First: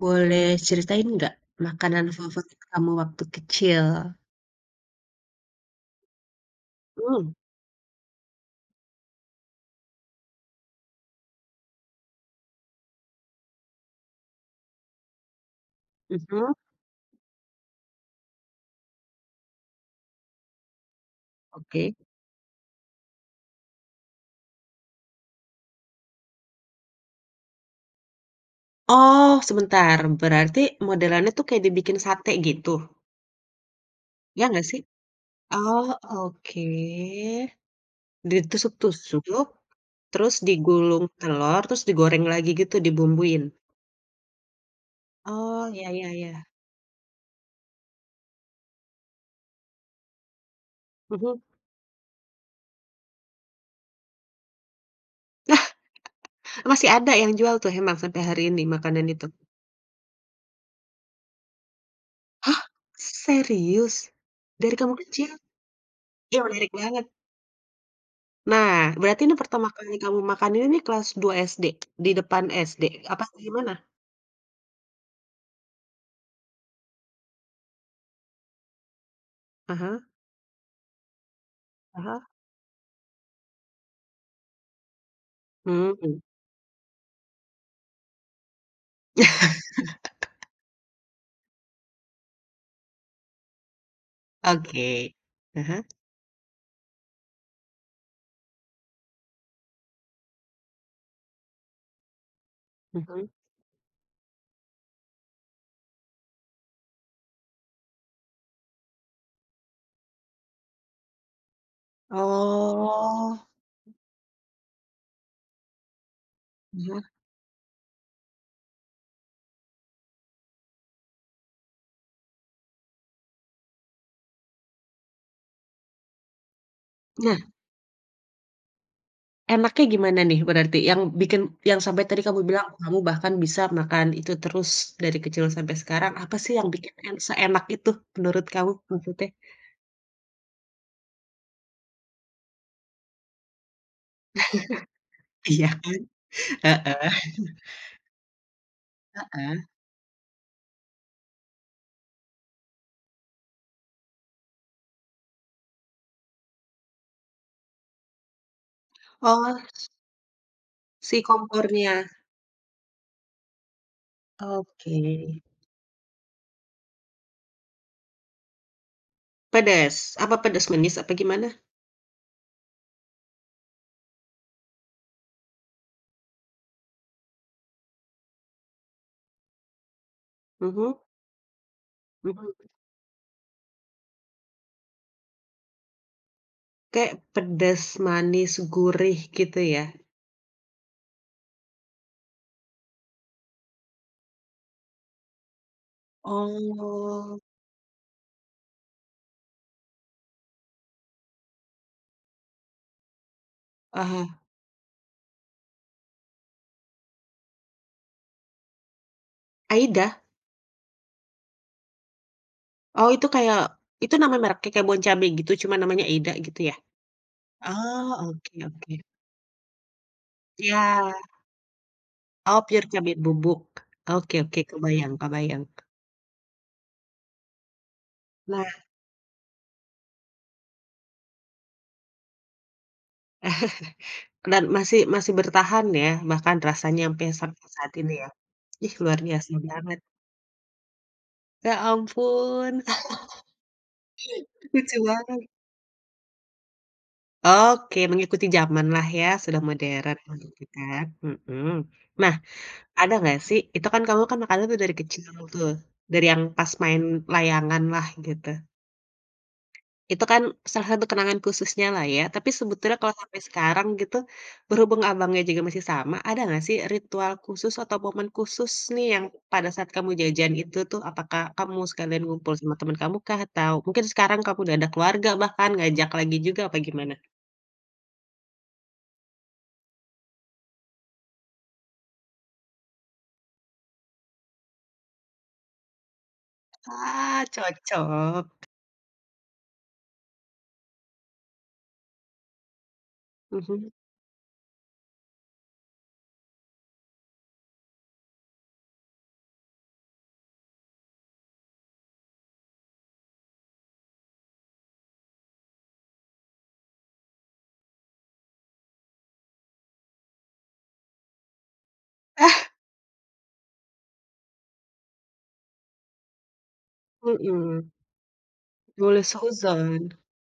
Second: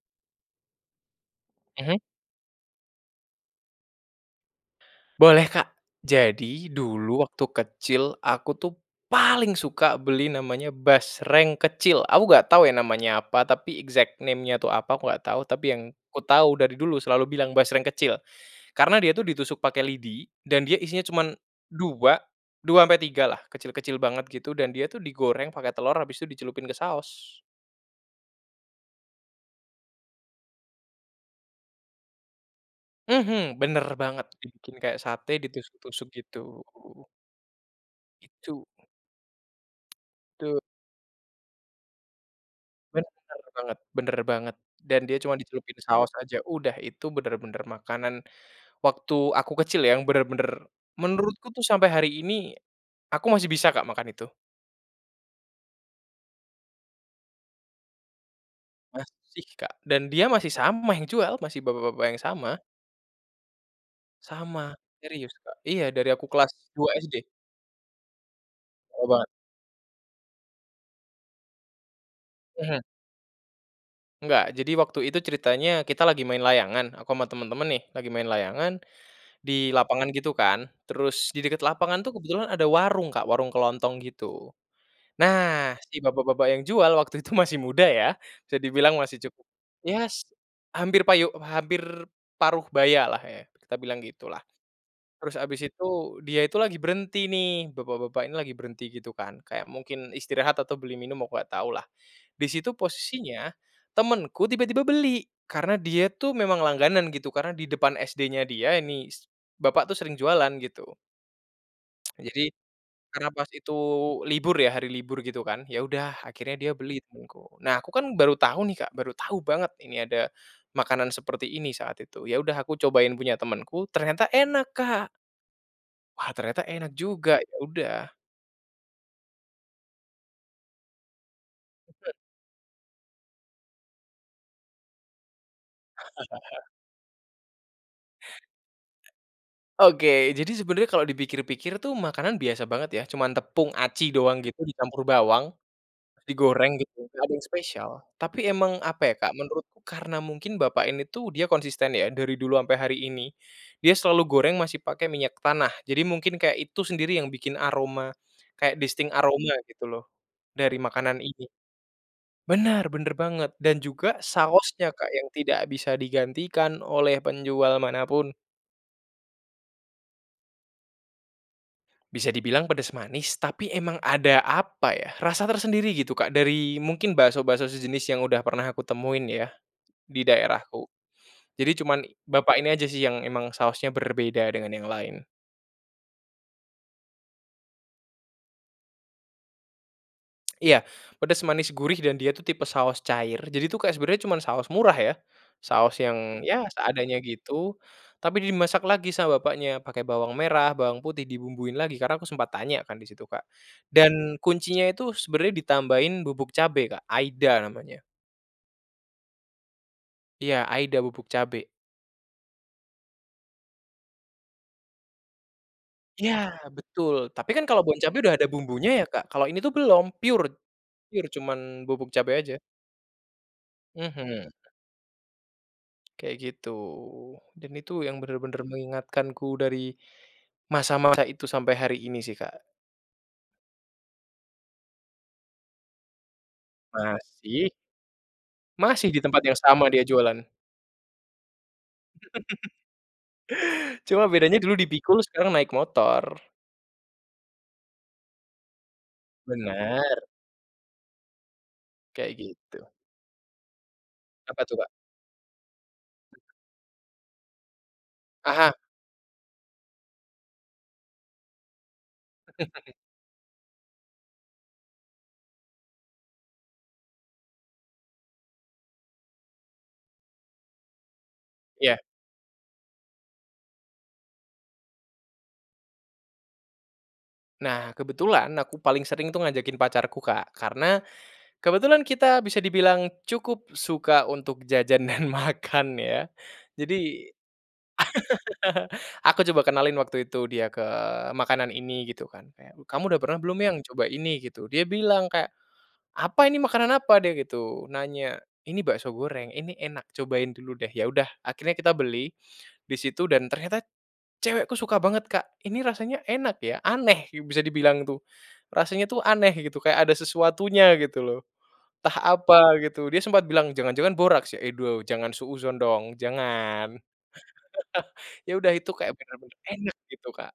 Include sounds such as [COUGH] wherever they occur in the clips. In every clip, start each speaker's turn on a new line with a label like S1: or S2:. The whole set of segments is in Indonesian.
S1: Boleh ceritain nggak,
S2: Mhm.
S1: makanan favorit kamu waktu kecil?
S2: Boleh, Kak. Jadi dulu
S1: Mmm.
S2: waktu kecil, aku tuh paling suka beli namanya basreng kecil. Aku enggak tahu ya namanya apa, tapi, exact name-nya tuh apa, aku enggak tahu, tapi yang
S1: Mhm.
S2: kutahu, dari dulu selalu bilang basreng kecil. Karena dia tuh ditusuk pakai lidi, dan dia isinya cuma
S1: Oke.
S2: dua, dua ampe tigalah. Kecil-kecil banget gitu, dan dia tuh digoreng pakai telur, habis itu dicelupin ke saos.
S1: Oh, sebentar. Berarti, modelannya tuh, kayak dibikin sate, gitu?
S2: Mhm, benar banget.
S1: Ya nggak,
S2: Dibikin
S1: sih?
S2: kayak sate,
S1: Oh,
S2: ditusuk-tusuk gitu.
S1: oke.
S2: Itu.
S1: Ditusuk-tusuk, terus
S2: Tu
S1: digulung telor, terus digoreng lagi gitu,
S2: Benar
S1: dibumbuin?
S2: banget benar banget. Dan dia cuma
S1: Oh,
S2: dicelupin
S1: ya
S2: saos
S1: ya
S2: aja,
S1: ya.
S2: udah, itu benar-benar makanan waktu aku kecil ya, yang benar-benar,
S1: Mhm.
S2: menurutku tuh sampai hari ini, aku masih bisa, Kak, makan itu.
S1: Lah! [CHUCKLES] Masih ada, yang jual tuh, emang, sampai hari ini, makanan itu?
S2: Masih, Kak. Dan dia masih sama yang jual, masih bapak-bapak yang sama.
S1: Hah! Serius? Dari
S2: Sama.
S1: kamu kecil?
S2: Serius, Kak. Iya, dari aku
S1: Ya,
S2: kelas
S1: menarik
S2: 2
S1: banget.
S2: SD.
S1: Nah,
S2: Lama
S1: berarti
S2: banget.
S1: ini pertama kali kamu makan ini nih, kelas 2 SD? Di depan
S2: Mhm.
S1: SD, apa kayak gimana?
S2: Enggak. Jadi waktu itu, ceritanya, kita lagi main layangan. Aku ama teman-teman, nih. Lagi main layangan, di
S1: Ah hah.
S2: lapangan gitu kan. Terus, di dekat
S1: Ah
S2: lapangan tuh,
S1: hah.
S2: kebetulan ada warung, Kak. Warung kelontong gitu. Nah, si
S1: Mhm.
S2: bapak-bapak yang jual, waktu itu masih muda, ya. Bisa dibilang masih cuk ya, s
S1: [LAUGHS]
S2: hampir payu hampir paruh bayalah ya, kita bilang gitulah.
S1: Oke.
S2: Terus habis
S1: Ah hah.
S2: itu, dia itu lagi berhenti, nih. Bapak-bapak ini lagi berhenti, gitu kan, kayak mungkin istirahat atau beli minum, aku enggak tahulah. Di situ
S1: Mhm.
S2: posisinya, temanku tiba-tiba beli. Karena dia tuh memang langganan, gitu. Karena di depan SD-nya dia, ini s bapak tuh sering jualan, gitu. [TSK] Jadi, karena
S1: Oh.
S2: pas itu, libur ya, hari libur, gitu kan. Ya udah, akhirnya dia beli,
S1: Ya.
S2: temanku. Nah, aku kan, baru tahu nih, Kak. Baru tahu banget ini ada makanan seperti ini, saat itu. Ya udah, aku cobain punya temanku, ternyata enak, Kak. Wah, ternyata enak
S1: Nah.
S2: juga. Ya udah.
S1: Enaknya gimana nih, berarti? Yang bikin yang sampai
S2: [UNINTELLIGIBLE]
S1: tadi kamu bilang, "Kamu bahkan bisa makan itu terus dari kecil sampai sekarang." apa sih
S2: [CHUCKLES]
S1: yang bikin en seenak itu, menurut kamu, maksudnya?
S2: Oke. Jadi sebenarnya, kalau dipikir-pikir tuh, makanan biasa banget, ya. Cuma tepung aci doang gitu, dicampur
S1: [CHUCKLES]
S2: bawang,
S1: Iya, kan?
S2: digoreng, gitu.
S1: Heeh.
S2: Enggak ada yang spesial.
S1: [CHUCKLES]
S2: Tapi emang, apa ya, Kak.
S1: Heeh.
S2: Menurut karena mungkin bapak ini tuh, dia konsisten, ya, dari dulu ampe hari ini, dia selalu goreng masih pakai minyak tanah. Jadi, mungkin kayak itu sendiri, yang bikin aroma, kayak distinct aroma
S1: Oh,
S2: gitu
S1: s
S2: loh, dari
S1: Si
S2: makanan ini.
S1: kompornya.
S2: Benar, benar banget. Dan juga, sausnya,
S1: Oke.
S2: Kak, yang tidak bisa digantikan, oleh penjual mana pun.
S1: Pedas? Apa pedas manis, apa gimana?
S2: Bisa dibilang pedas manis, tapi emang ada, apa ya, rasa tersendiri gitu, Kak, dari, mungkin bakso-bakso sejenis, yang udah pernah aku temuin, ya, di daerahku.
S1: Mhm.
S2: Jadi, cuman
S1: Mhm.
S2: bapak ini aja sih, yang emang sausnya berbeda dengan yang lain.
S1: Kek, pedas manis gurih, gitu ya?
S2: [CLICKS TONGUE] Iya. Pedas manis gurih, dan dia tuh tipe saos cair. Jadi tuh, kayak, sebenarnya cuman saos murah, ya. Saos yang, ya, seadanya
S1: Oh.
S2: gitu, tapi dimasak lagi sama bapaknya, pakai bawang merah, bawang putih, dibumbuin lagi. Karena aku sempat tanya kan, di situ, Kak.
S1: Ah
S2: Dan,
S1: hah.
S2: kuncinya itu, sebenarnya ditambahin bubuk cabe, Kak. Aida namanya.
S1: AIDA?
S2: Iya, AIDA bubuk cabe.
S1: Oh, itu kayak itu namanya merknya kayak BonCabe gitu cuma namanya AIDA
S2: Iya,
S1: gitu, ya?
S2: betul, tapi kan kalau
S1: Oh,
S2: BonCabe udah ada
S1: oke
S2: bumbunya
S1: oke.
S2: ya, Kak, kalau ini tuh belum pure,
S1: Iya.
S2: pure cuman bubuk cabe aja.
S1: Oh, pure cabe bubuk? Oke
S2: Mhm.
S1: oke, kebayang kebayang.
S2: Kayak gitu dan itu yang benar-benar
S1: Nah
S2: mengingatkanku dari masa-masa itu sampai hari ini sih, Kak.
S1: [CHUCKLES] Dan masih masih bertahan, ya? Bahkan rasanya ampe sap
S2: Masih.
S1: saat ini, ya? Ih,
S2: Masih
S1: luar
S2: di tempat
S1: biasa
S2: yang sama
S1: banget!
S2: dia jualan.
S1: Ya,
S2: [LAUGHS]
S1: ampun.
S2: Cuma
S1: [CHUCKLES]
S2: bedanya dulu
S1: Lucu
S2: dipikul
S1: banget.
S2: sekarang naik motor.
S1: Oke. Mengikuti jamanlah, ya? Sudah modern,
S2: Benar.
S1: begitu kan mhm.
S2: Kayak
S1: Nah,
S2: gitu.
S1: ada enggak sih itu kan kamu kan
S2: Apa
S1: makanan
S2: tuh,
S1: tuh
S2: Kak?
S1: dari kecil tuh, dari yang pas main layanganlah gitu.
S2: Aha.
S1: Itu kan salah satu kenangan khususnyalah ya, tapi
S2: [CHUCKLES]
S1: sebetulnya kalau sampai sekarang gitu, berhubung abangnya juga masih sama, ada enggak sih ritual khusus atau momen khusus nih yang pada saat kamu jajan itu tuh, apakah kamu
S2: Iya.
S1: sekalian ngumpul sama teman kamukah? Atau mungkin sekarang kamu udah ada keluarga bahkan ngajak lagi juga, apa gimana?
S2: Nah, kebetulan aku paling sering tuh ngajakin pacarku, Kak, karena kebetulan kita bisa dibilang cukup suka untuk jajan dan makan ya. Jadi,
S1: Wah, cocok.
S2: [CHUCKLES] aku coba kenalin waktu itu dia ke makanan ini gitu kan kayak, "Kamu udah pernah belum, Yang,
S1: Mhm.
S2: coba ini?" Gitu. Dia bilang kayak, "Apa ini? Makanan apa?" Dia gitu nanya. "Ini bakso goreng, ini enak cobain dulu deh." Ya udah, akhirnya kita beli di situ dan ternyata cewekku suka banget, Kak, "Ini rasanya enak ya, aneh." Ya bisa dibilang itu. Rasanya tuh aneh gitu kayak ada sesuatunya gitu loh, entah apa
S1: Ah.
S2: gitu. Dia sempat bilang, "Jangan-jangan boraks, ya?" "Et wo jangan suudzan dong, jangan."
S1: Mmm.
S2: [LAUGHS] Ya udah itu kayak
S1: Boleh
S2: benar-benar enak
S1: suuzan.
S2: gitu Kak.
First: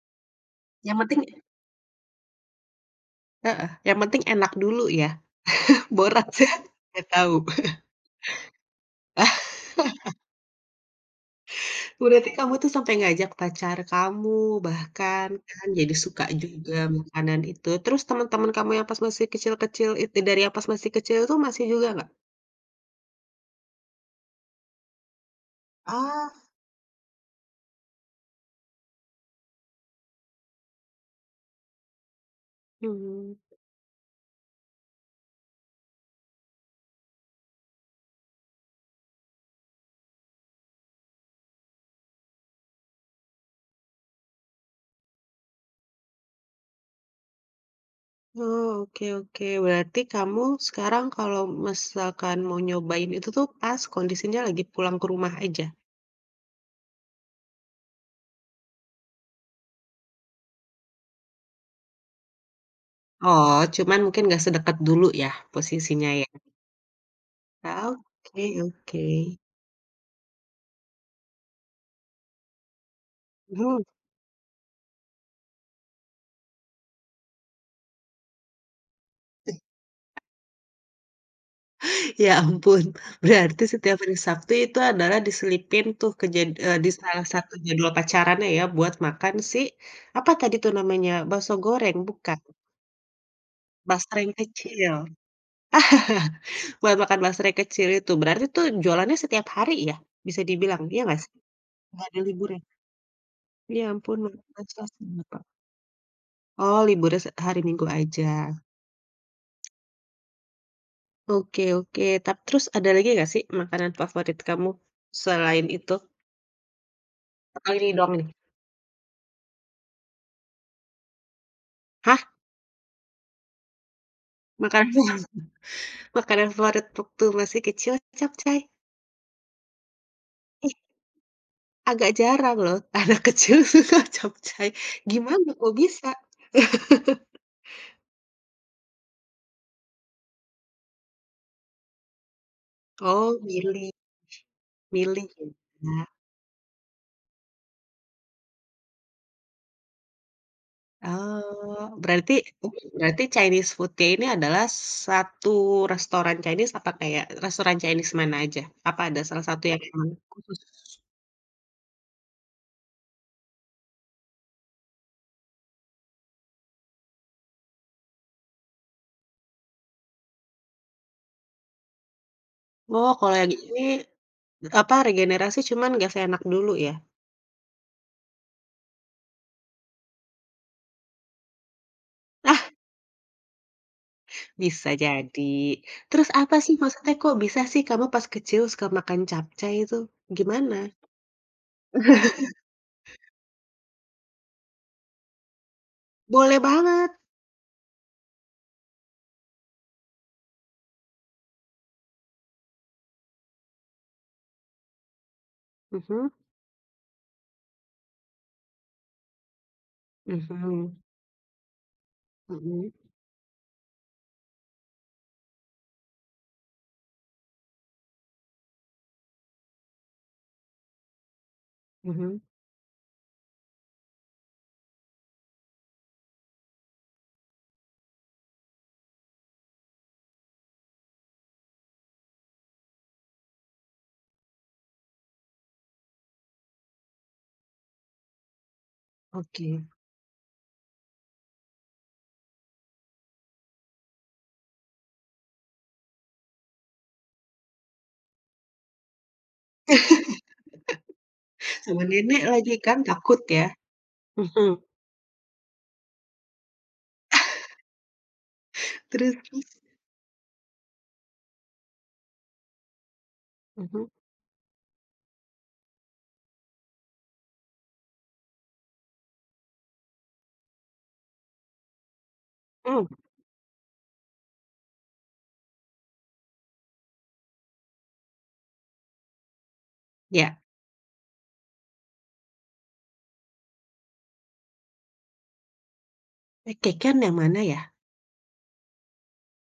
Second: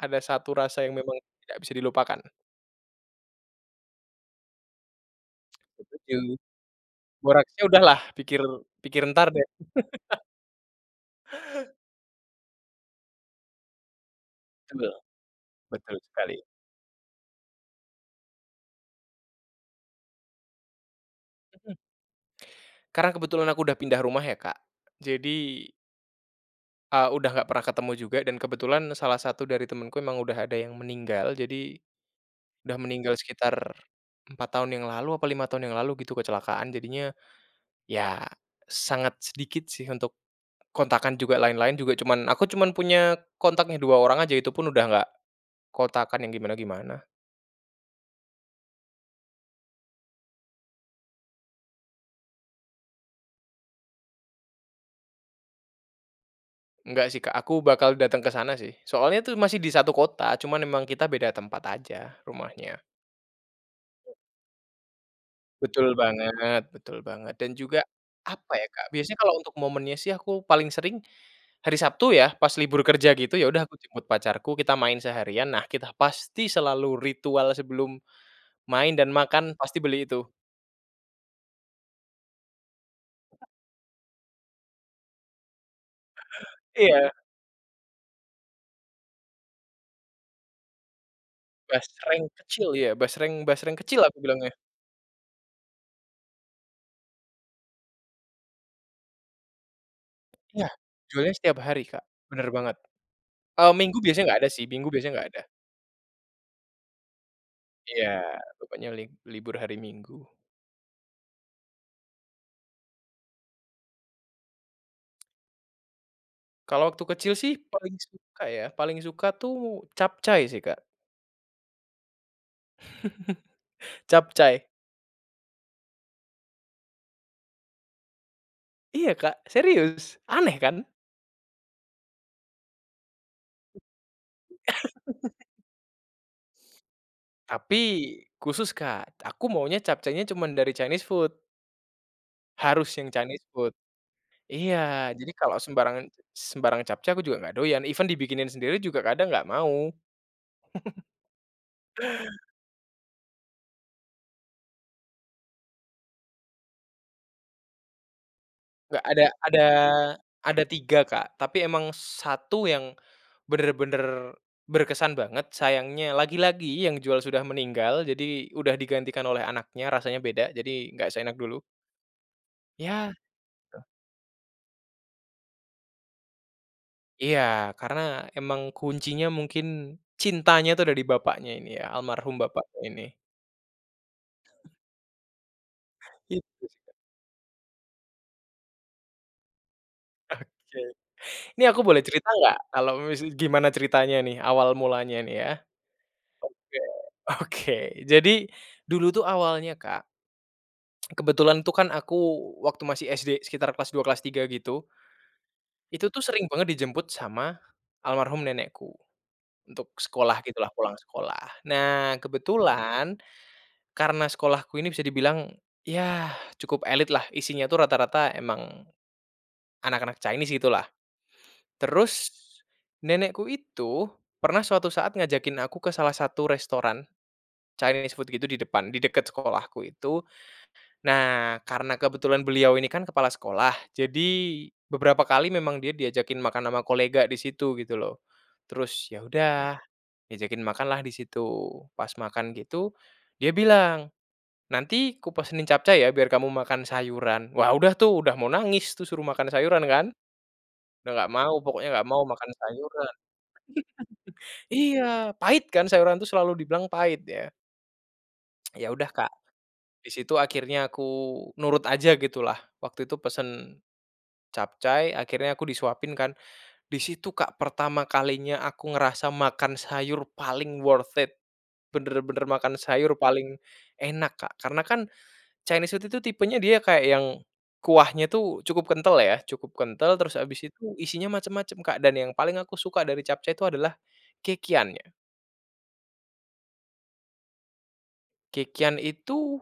S2: Ada 1 rasa yang
S1: Yang
S2: memang
S1: penting
S2: tidak bisa dilupakan.
S1: Heeh, yang penting enak dulu, ya? [LAUGHS]
S2: Setuju.
S1: Boraksnya, nggak tahu?
S2: Boraksnya udahlah, pikir pikir entar deh.
S1: [LAUGHS]
S2: [LAUGHS]
S1: Berarti kamu tuh, sampai ngajak pacar kamu,
S2: Betul.
S1: bahkan kan jadi
S2: Betul
S1: suka
S2: sekali.
S1: juga, makanan itu. Terus, teman-teman kamu yang pas masih kecil-kecil itu dari yang pas masih kecil itu, masih
S2: Mhm.
S1: juga nggak?
S2: Karena, kebetulan aku udah pindah rumah ya, Kak. Jadi
S1: Oh.
S2: eee, udah nggak pernah ketemu juga dan kebetulan salah satu dari temenku emang udah ada yang meninggal. Jadi, udah meninggal
S1: Hmm.
S2: sekitar 4 tahun yang lalu, apa 5 tahun yang lalu, gitu, kecelakaan. Jadinya, ya, sangat sedikit sih, untuk, kontakan juga lain-lain juga cuman aku cuman punya kontaknya, 2 orang aja, itupun udah nggak kontakan yang gimana-gimana.
S1: Oh, oke oke, berarti kamu sekarang kalau misalkan mau nyobain itu tuh, pas, kondisinya lagi pulang ke rumah aja?
S2: Enggak sih Kak, aku bakal datang ke sana sih, soalnya tuh masih di satu kota cuman memang kita beda tempat aja, rumahnya.
S1: Oh, cuman mungkin nggak sedekat dulu ya,
S2: Betul
S1: posisinya, ya?
S2: banget betul banget, dan juga, apa
S1: Oke
S2: ya, Kak.
S1: oke.
S2: Biasanya, kalau untuk momennya sih, aku paling sering, hari Sabtu ya, pas libur kerja gitu, ya udah, aku
S1: Mhm.
S2: jemput pacarku, kita main seharian, nah kita pasti selalu ritual sebelum main dan makan, pasti beli
S1: [UNINTELLIGIBLE]
S2: itu.
S1: Ya ampun,
S2: [UNINTELLIGIBLE]
S1: berarti setiap hari Sabtu itu adalah diselipin tuh, kejad eee, di
S2: Iya.
S1: salah satu jadwal pacarannya ya, buat makan si, apa tadi tuh namanya, bakso goreng,
S2: Basreng
S1: bukan?
S2: kecil iya, basreng basreng kecil, aku
S1: Basreng
S2: bilangnya.
S1: kecil. [CHUCKLES] Buat makan basreng kecil itu, berarti tuh, jualannya setiap hari ya, bisa
S2: Iya,
S1: dibilang, iya nggak sih?
S2: jualnya setiap hari Kak,
S1: Nggak ada
S2: bener
S1: liburnya?
S2: banget. Kalau
S1: Ya
S2: minggu
S1: ampun.
S2: biasanya enggak ada sih, minggu biasanya enggak ada.
S1: [UNINTELLIGIBLE] Oh, liburnya se hari minggu
S2: Iya,
S1: aja.
S2: pokoknya li libur hari Minggu.
S1: Oke oke, tap terus ada lagi nggak sih, makanan favorit kamu, selain itu?
S2: Kalau waktu kecil sih,
S1: Apa, ini
S2: paling
S1: doang nih?
S2: suka ya, paling suka tuh, capcai sih Kak.
S1: Hah?
S2: [CHUCKLES] Capcai.
S1: Makanan. Makanan favorit waktu masih kecil, capcai?
S2: Iya Kak, serius, aneh
S1: Ih
S2: kan?
S1: agak jarang loh, anak kecil suka capcai, gimana
S2: [LAUGHS]
S1: kok bisa? [CHUCKLES]
S2: Tapi, khusus Kak, aku maunya capcainya cuman dari Chinese food harus yang
S1: Oh,
S2: Chinese food.
S1: milih.
S2: Iya,
S1: Milih
S2: jadi
S1: ya
S2: kalau
S1: Kak?
S2: sembarangan sembarang capcai, aku juga nggak doyan, even dibikinin sendiri juga, kadang nggak mau. [CHUCKLES]
S1: Oh, berarti berarti Chinese food-nya ini adalah satu restoran Chinese, apa kayak, restoran Chinese mana aja? Apa
S2: Nggak
S1: ada
S2: ada
S1: salah
S2: ada
S1: satu yang emang khusus?
S2: ada tiga Kak, tapi emang satu yang, benar-benar berkesan banget, sayangnya lagi-lagi yang jual sudah meninggal, jadi udah digantikan oleh anaknya, rasanya beda. Jadi, nggak seenak dulu.
S1: Oh
S2: Iya,
S1: kalau yang ini,
S2: betul.
S1: apa, regenerasi cuman nggak seenak dulu, ya?
S2: Iya, karena emang kuncinya mungkin, cintanya itu, ada di bapaknya ini ya, almarhum
S1: Ah.
S2: bapaknya ini.
S1: Bisa jadi. Terus,
S2: Iya,
S1: apa
S2: gitu
S1: sih
S2: sih, Kak.
S1: maksudnya, kok bisa sih kamu pas kecil suka makan capcai itu, gimana?
S2: Oke. Ini aku boleh cerita
S1: [CHUCKLES]
S2: enggak kalau mise gimana ceritanya nih, awal mulanya nih, ya.
S1: Boleh
S2: Oke
S1: banget!
S2: oke, jadi dulu tuh, awalnya Kak, [TSK] kebetulan tuh, kan, aku waktu masih SD sekitar kelas 2, kelas 3, gitu. Itu tuh,
S1: Mhm?
S2: sering banget dijemput sama almarhum nenekku, untuk sekolah gitulah, pulang
S1: Mhm.
S2: sekolah. Nah,
S1: Mhm?
S2: kebetulan, karena sekolahku ini bisa dibilang, yah cukup elit lah, isinya tuh rata-rata emang, anak-anak Chinese, gitu lah. Terus,
S1: Mhm.
S2: nenekku itu pernah suatu saat ngajakin aku ke salah satu restoran, Chinese food gitu, di depan, di dekat sekolahku itu. Nah, karena kebetulan beliau ini kan, kepala sekolah, jadi beberapa kali memang dia diajakin makan ama kolega di situ, gitu loh. Terus, ya udah,
S1: Oke.
S2: diajakin makanlah di situ, pas makan gitu, dia bilang, "Nanti kupesenin capcai ya, biar kamu makan sayuran." wah udah tuh, udah mau nangis tuh, suruh makan sayuran kan. Udah nggak mau
S1: [LAUGHS]
S2: pokoknya,
S1: Sama
S2: nggak mau
S1: nenek
S2: makan
S1: lagi kan,
S2: sayuran.
S1: takut ya?
S2: [CHUCKLES]
S1: Mhm.
S2: Iya, pahit kan, sayuran tuh, selalu dibilang pahit, ya?
S1: [CHUCKLES]
S2: [TSK] Ya udah Kak,
S1: Terus terus?
S2: di situ akhirnya aku nurut aja, gitulah, waktu itu pesen
S1: Mhm.
S2: capcai, akhirnya aku disuapin kan. Di situ Kak pertama kalinya aku ngerasa makan sayur paling worth it, benar-benar makan
S1: Mmm.
S2: sayur paling enak Kak. Karena kan, Chinese food itu tipenya dia kayak, yang kuahnya tuh cukup kental ya, cukup kental, terus
S1: Ya.
S2: habis itu isinya macem-macem Kak, dan yang paling aku suka dari capcai itu adalah kekian, ya.
S1: Eh, kekian yang mana ya?
S2: Kekian itu,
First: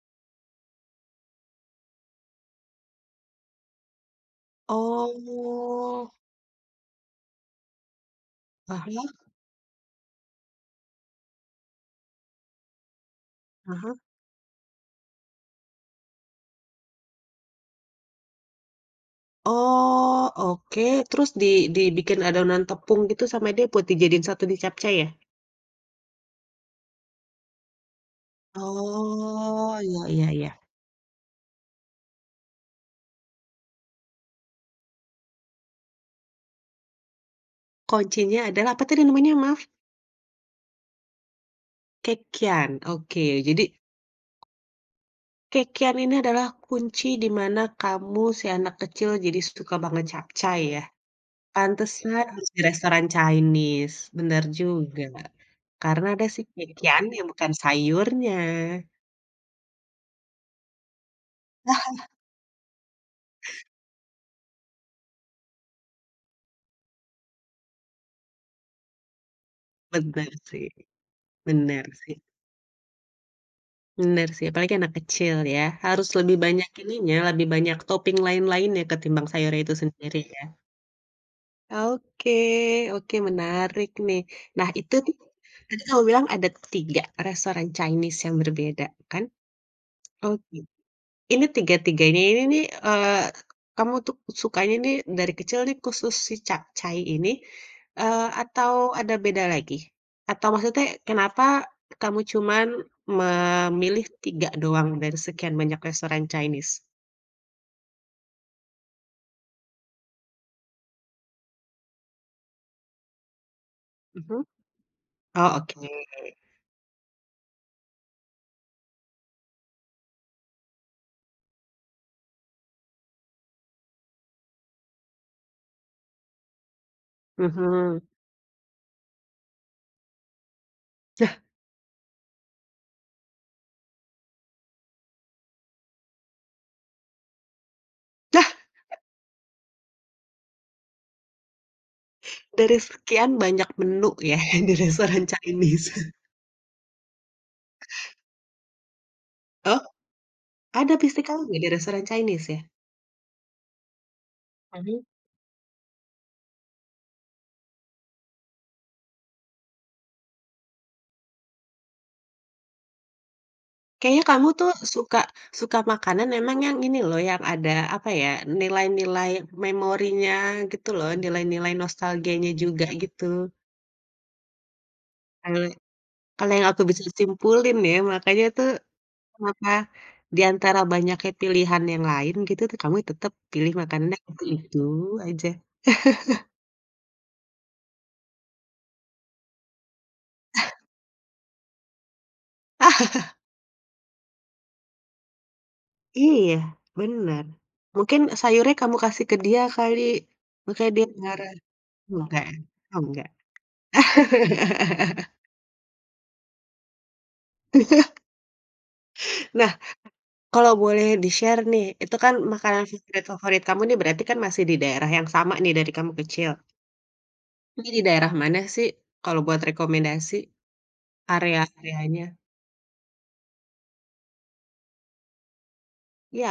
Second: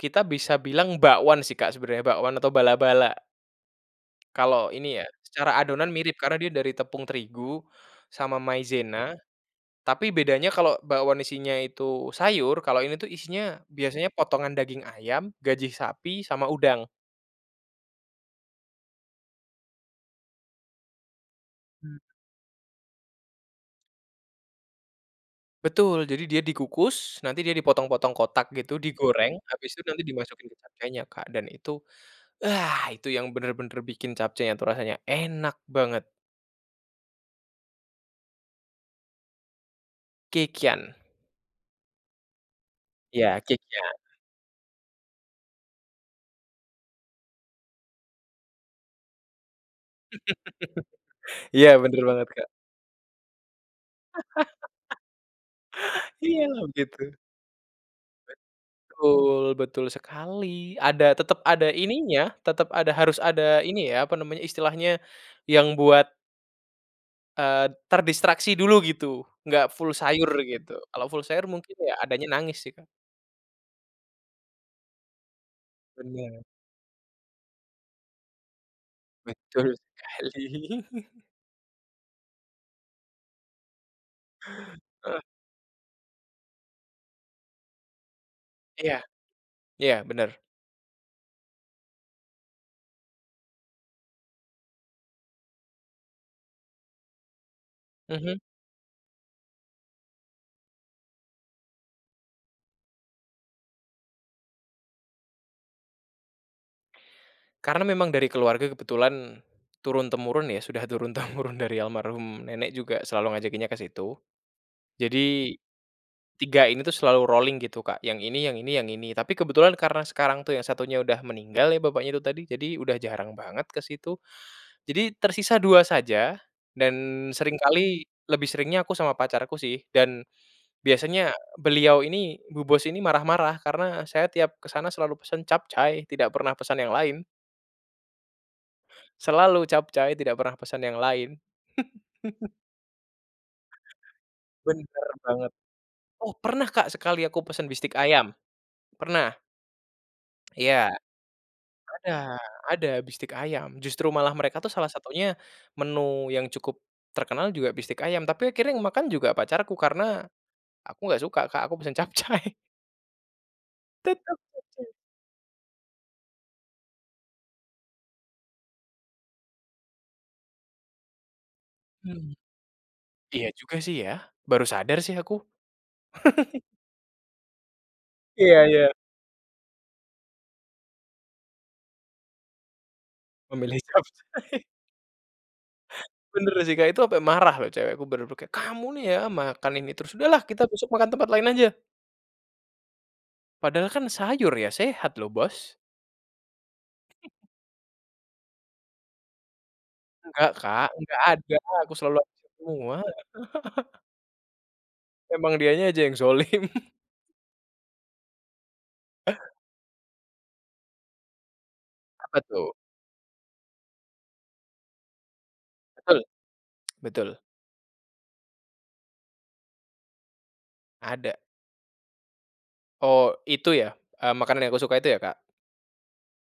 S2: kita bisa bilang bakwan sih, Kak, sebenarnya bakwan atau bala-bala. Kalau ini ya secara adonan
S1: Oh.
S2: mirip karena dia dari tepung terigu, sama
S1: Heeh.
S2: maizena, tapi bedanya kalau bakwan isinya itu sayur, kalau ini tuh isinya
S1: Heeh.
S2: biasanya potongan daging ayam, gajih sapi, sama udang.
S1: Oh, oke terus di
S2: Mmm.
S1: dibikin adonan tepung gitu sama dia buat dijadiin satu di capcay ya?
S2: Betul. Jadi, dia dikukus nanti dia dipotong-potong kotak gitu, digoreng habis
S1: Oh,
S2: itu
S1: iya
S2: nanti
S1: iya
S2: dimasukin ke
S1: iya.
S2: capcaynya, Kak, dan itu, ah, itu yang benar-benar bikin capcaynya itu rasanya enak banget.
S1: Kuncinya adalah apa tadi namanya, maaf?
S2: Kekian.
S1: Kekian oke
S2: Iya
S1: jadi
S2: kekian.
S1: kekian ini adalah kunci di mana kamu si anak kecil, jadi suka banget capcay ya,
S2: [LAUGHS] Iya benar
S1: pantesan
S2: banget Kak.
S1: harus di restoran Chinese benar juga. Karena
S2: [LAUGHS]
S1: ada
S2: Iya
S1: sih
S2: loh gitu.
S1: kekiannya bukan sayurnya.
S2: Betul, betul sekali ada tetap, ada ininya tetap ada harus ada
S1: [CHUCKLES]
S2: ini ya, apa namanya istilahnya yang buat eee, terdistraksi dulu gitu enggak full sayur
S1: Benar sih,
S2: gitu kalau full sayur mungkin
S1: benar
S2: ya
S1: sih.
S2: adanya nangis sih Kak.
S1: Benar sih, apalagi anak kecil ya, harus lebih
S2: Benar.
S1: banyak ininya lebih banyak topping lain-lainnya ketimbang sayur itu
S2: Betul
S1: sendiri
S2: sekali.
S1: ya.
S2: [CHUCKLES]
S1: Oke, oke menarik nih nah itu, tadi
S2: Heeh.
S1: kamu bilang ada 3 restoran Chinese yang berbeda
S2: Iya,
S1: kan,
S2: iya
S1: oh
S2: benar.
S1: git ini tiga-tiganya ini nih, eee, kamu tuh sukanya nih dari kecil nih khusus si capcay ini, eee,
S2: Mhm.
S1: atau ada beda lagi? Atau maksudnya kenapa kamu cuman memilih 3 doang dari sekian banyak restoran Chinese?
S2: Karena memang dari keluarga kebetulan turun-temurun ya, sudah turun-temurun dari almarhum nenek juga selalu ngajakinnya ke situ.
S1: Mhm,
S2: Jadi,
S1: oh oke.
S2: 3 ini tuh selalu rolling gitu Kak yang ini yang ini yang ini. Tapi kebetulan karena sekarang tuh yang satunya udah meninggal ya, bapaknya itu tadi jadi, udah jarang banget ke situ. Jadi, tersisa 2 saja dan
S1: Mhm.
S2: seringkali, lebih seringnya aku sama pacarku sih dan, biasanya
S1: Yah.
S2: beliau ini bu bos ini marah-marah karena saya tiap kesana selalu pesan capcay tidak pernah pesan yang lain.
S1: Lah. [CHUCKLES]
S2: Selalu capcay tidak pernah pesan yang lain. [CHUCKLES]
S1: Dari sekian banyak menu ya yang di
S2: Benar
S1: restoran
S2: banget.
S1: Chinese.
S2: Oh pernah Kak, sekali aku pesan bistik ayam, pernah.
S1: Oh? Ada
S2: Iya,
S1: bistik kalau di restoran
S2: ada,
S1: Chinese ya?
S2: ada bistik ayam justru malah mereka tuh salah
S1: Mhm.
S2: satunya menu yang cukup terkenal juga bistik ayam tapi akhirnya yang makan juga pacarku karena, aku nggak suka, Kak, aku pesan capcay.
S1: Kayaknya
S2: Tetap
S1: kamu tuh
S2: capcay.
S1: suka suka makanan emang yang ini loh yang ada apa ya nilai-nilai memorinya gitu loh, nilai-nilai
S2: Mhm,
S1: nostalgianya juga
S2: iya
S1: gitu.
S2: juga sih ya, baru sadar sih aku.
S1: Kalau, kalau
S2: [CHUCKLES]
S1: yang aku bisa simpulin ya, makanya
S2: Iya
S1: tuh,
S2: iya.
S1: maka diantara banyaknya pilihan yang lain gitu tuh kamu tetap ya pilih,
S2: Memilih
S1: makanannya
S2: capcay.
S1: yang itu
S2: [CHUCKLES]
S1: itu aja. [CHUCKLES]
S2: Benar sih, Kak, itu sampai marah cewekku benar-benar kayak, "Kamu nih ya makan ini terus sudahlah kita
S1: [CHUCKLES]
S2: besok makan tempat lain aja."
S1: [CHUCKLES]
S2: Padahal kan sayur ya sehat loh, Bos.
S1: Iya benar,
S2: [CHUCKLES]
S1: mungkin sayurnya kamu kasih ke dia kali,
S2: Nggak, Kak,
S1: makanya dia
S2: nggak
S1: marah.
S2: ada aku selalu
S1: Oh
S2: [UNINTELLIGIBLE]
S1: enggak,
S2: semua.
S1: oh enggak.
S2: [CHUCKLES]
S1: [CHUCKLES]
S2: Emang dianya aja yang dzalim. [CHUCKLES]
S1: [CHUCKLES] Nah, kalau boleh di-share nih itu kan
S2: Apa tuh?
S1: makanan favorit favorit kamu nih berarti kan masih di daerah yang sama nih dari kamu
S2: Betul,
S1: kecil.
S2: betul.
S1: Ini di daerah mana sih kalau buat rekomendasi?
S2: Ada.
S1: Area-areanya.
S2: Oh, itu ya, eee, makanan yang aku suka itu ya, Kak?
S1: Iya,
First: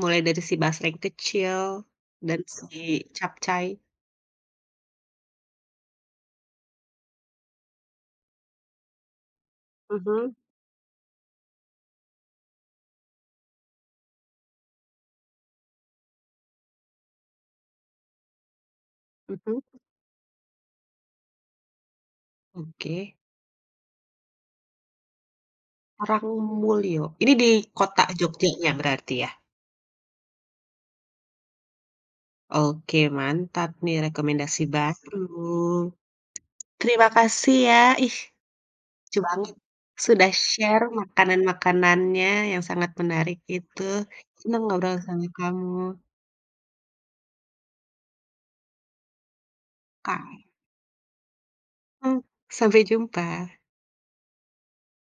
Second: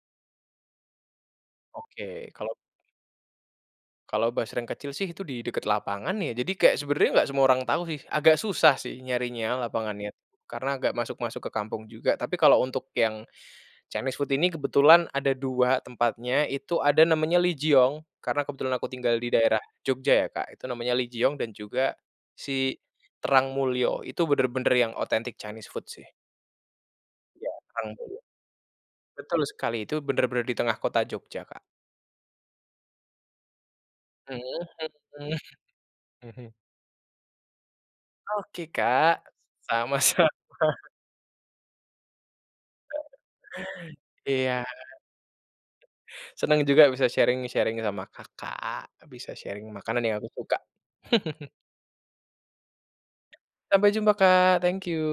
S1: mulai dari si basreng kecil,
S2: Oke
S1: dan
S2: kalau
S1: si capcay.
S2: kalau basreng kecil sih, itu di dekat lapangan ya. Jadi, kayak sebenarnya nggak semua orang tahu sih, agak susah sih nyarinya lapangannya itu
S1: Mhm.
S2: karena agak masuk-masuk ke kampung juga. Tapi kalau untuk yang, Chinese food ini kebetulan ada 2 tempatnya itu ada namanya Lee Jiong karena kebetulan aku tinggal di
S1: Mhm.
S2: daerah Jogja ya, Kak, itu namanya Lee Jiong dan juga si
S1: Oke.
S2: Terang Mulyo itu benar-benar yang autentik Chinese food sih.
S1: Terang Mulyo ini di
S2: Iya Terang
S1: kota
S2: Mulyo,
S1: Jogjanya berarti ya?
S2: betul sekali itu benar-benar di tengah kota Jogja Kak.
S1: Oke mantap nih
S2: Mhm
S1: rekomendasi baru,
S2: mhm. Mhm.
S1: terima kasih ya, ih,
S2: Oke
S1: lucu
S2: Kak,
S1: banget sudah
S2: sama-sama.
S1: share makanan-makanannya yang sangat menarik itu, senang
S2: Iya.
S1: ngobrol sama kamu.
S2: Senang juga bisa sharing-sharing sama Kakak, bisa sharing makanan yang aku
S1: Kamu
S2: suka. [CHUCKLES]
S1: Mhm. Sampai jumpa.
S2: Sampai jumpa Kak. Thank you.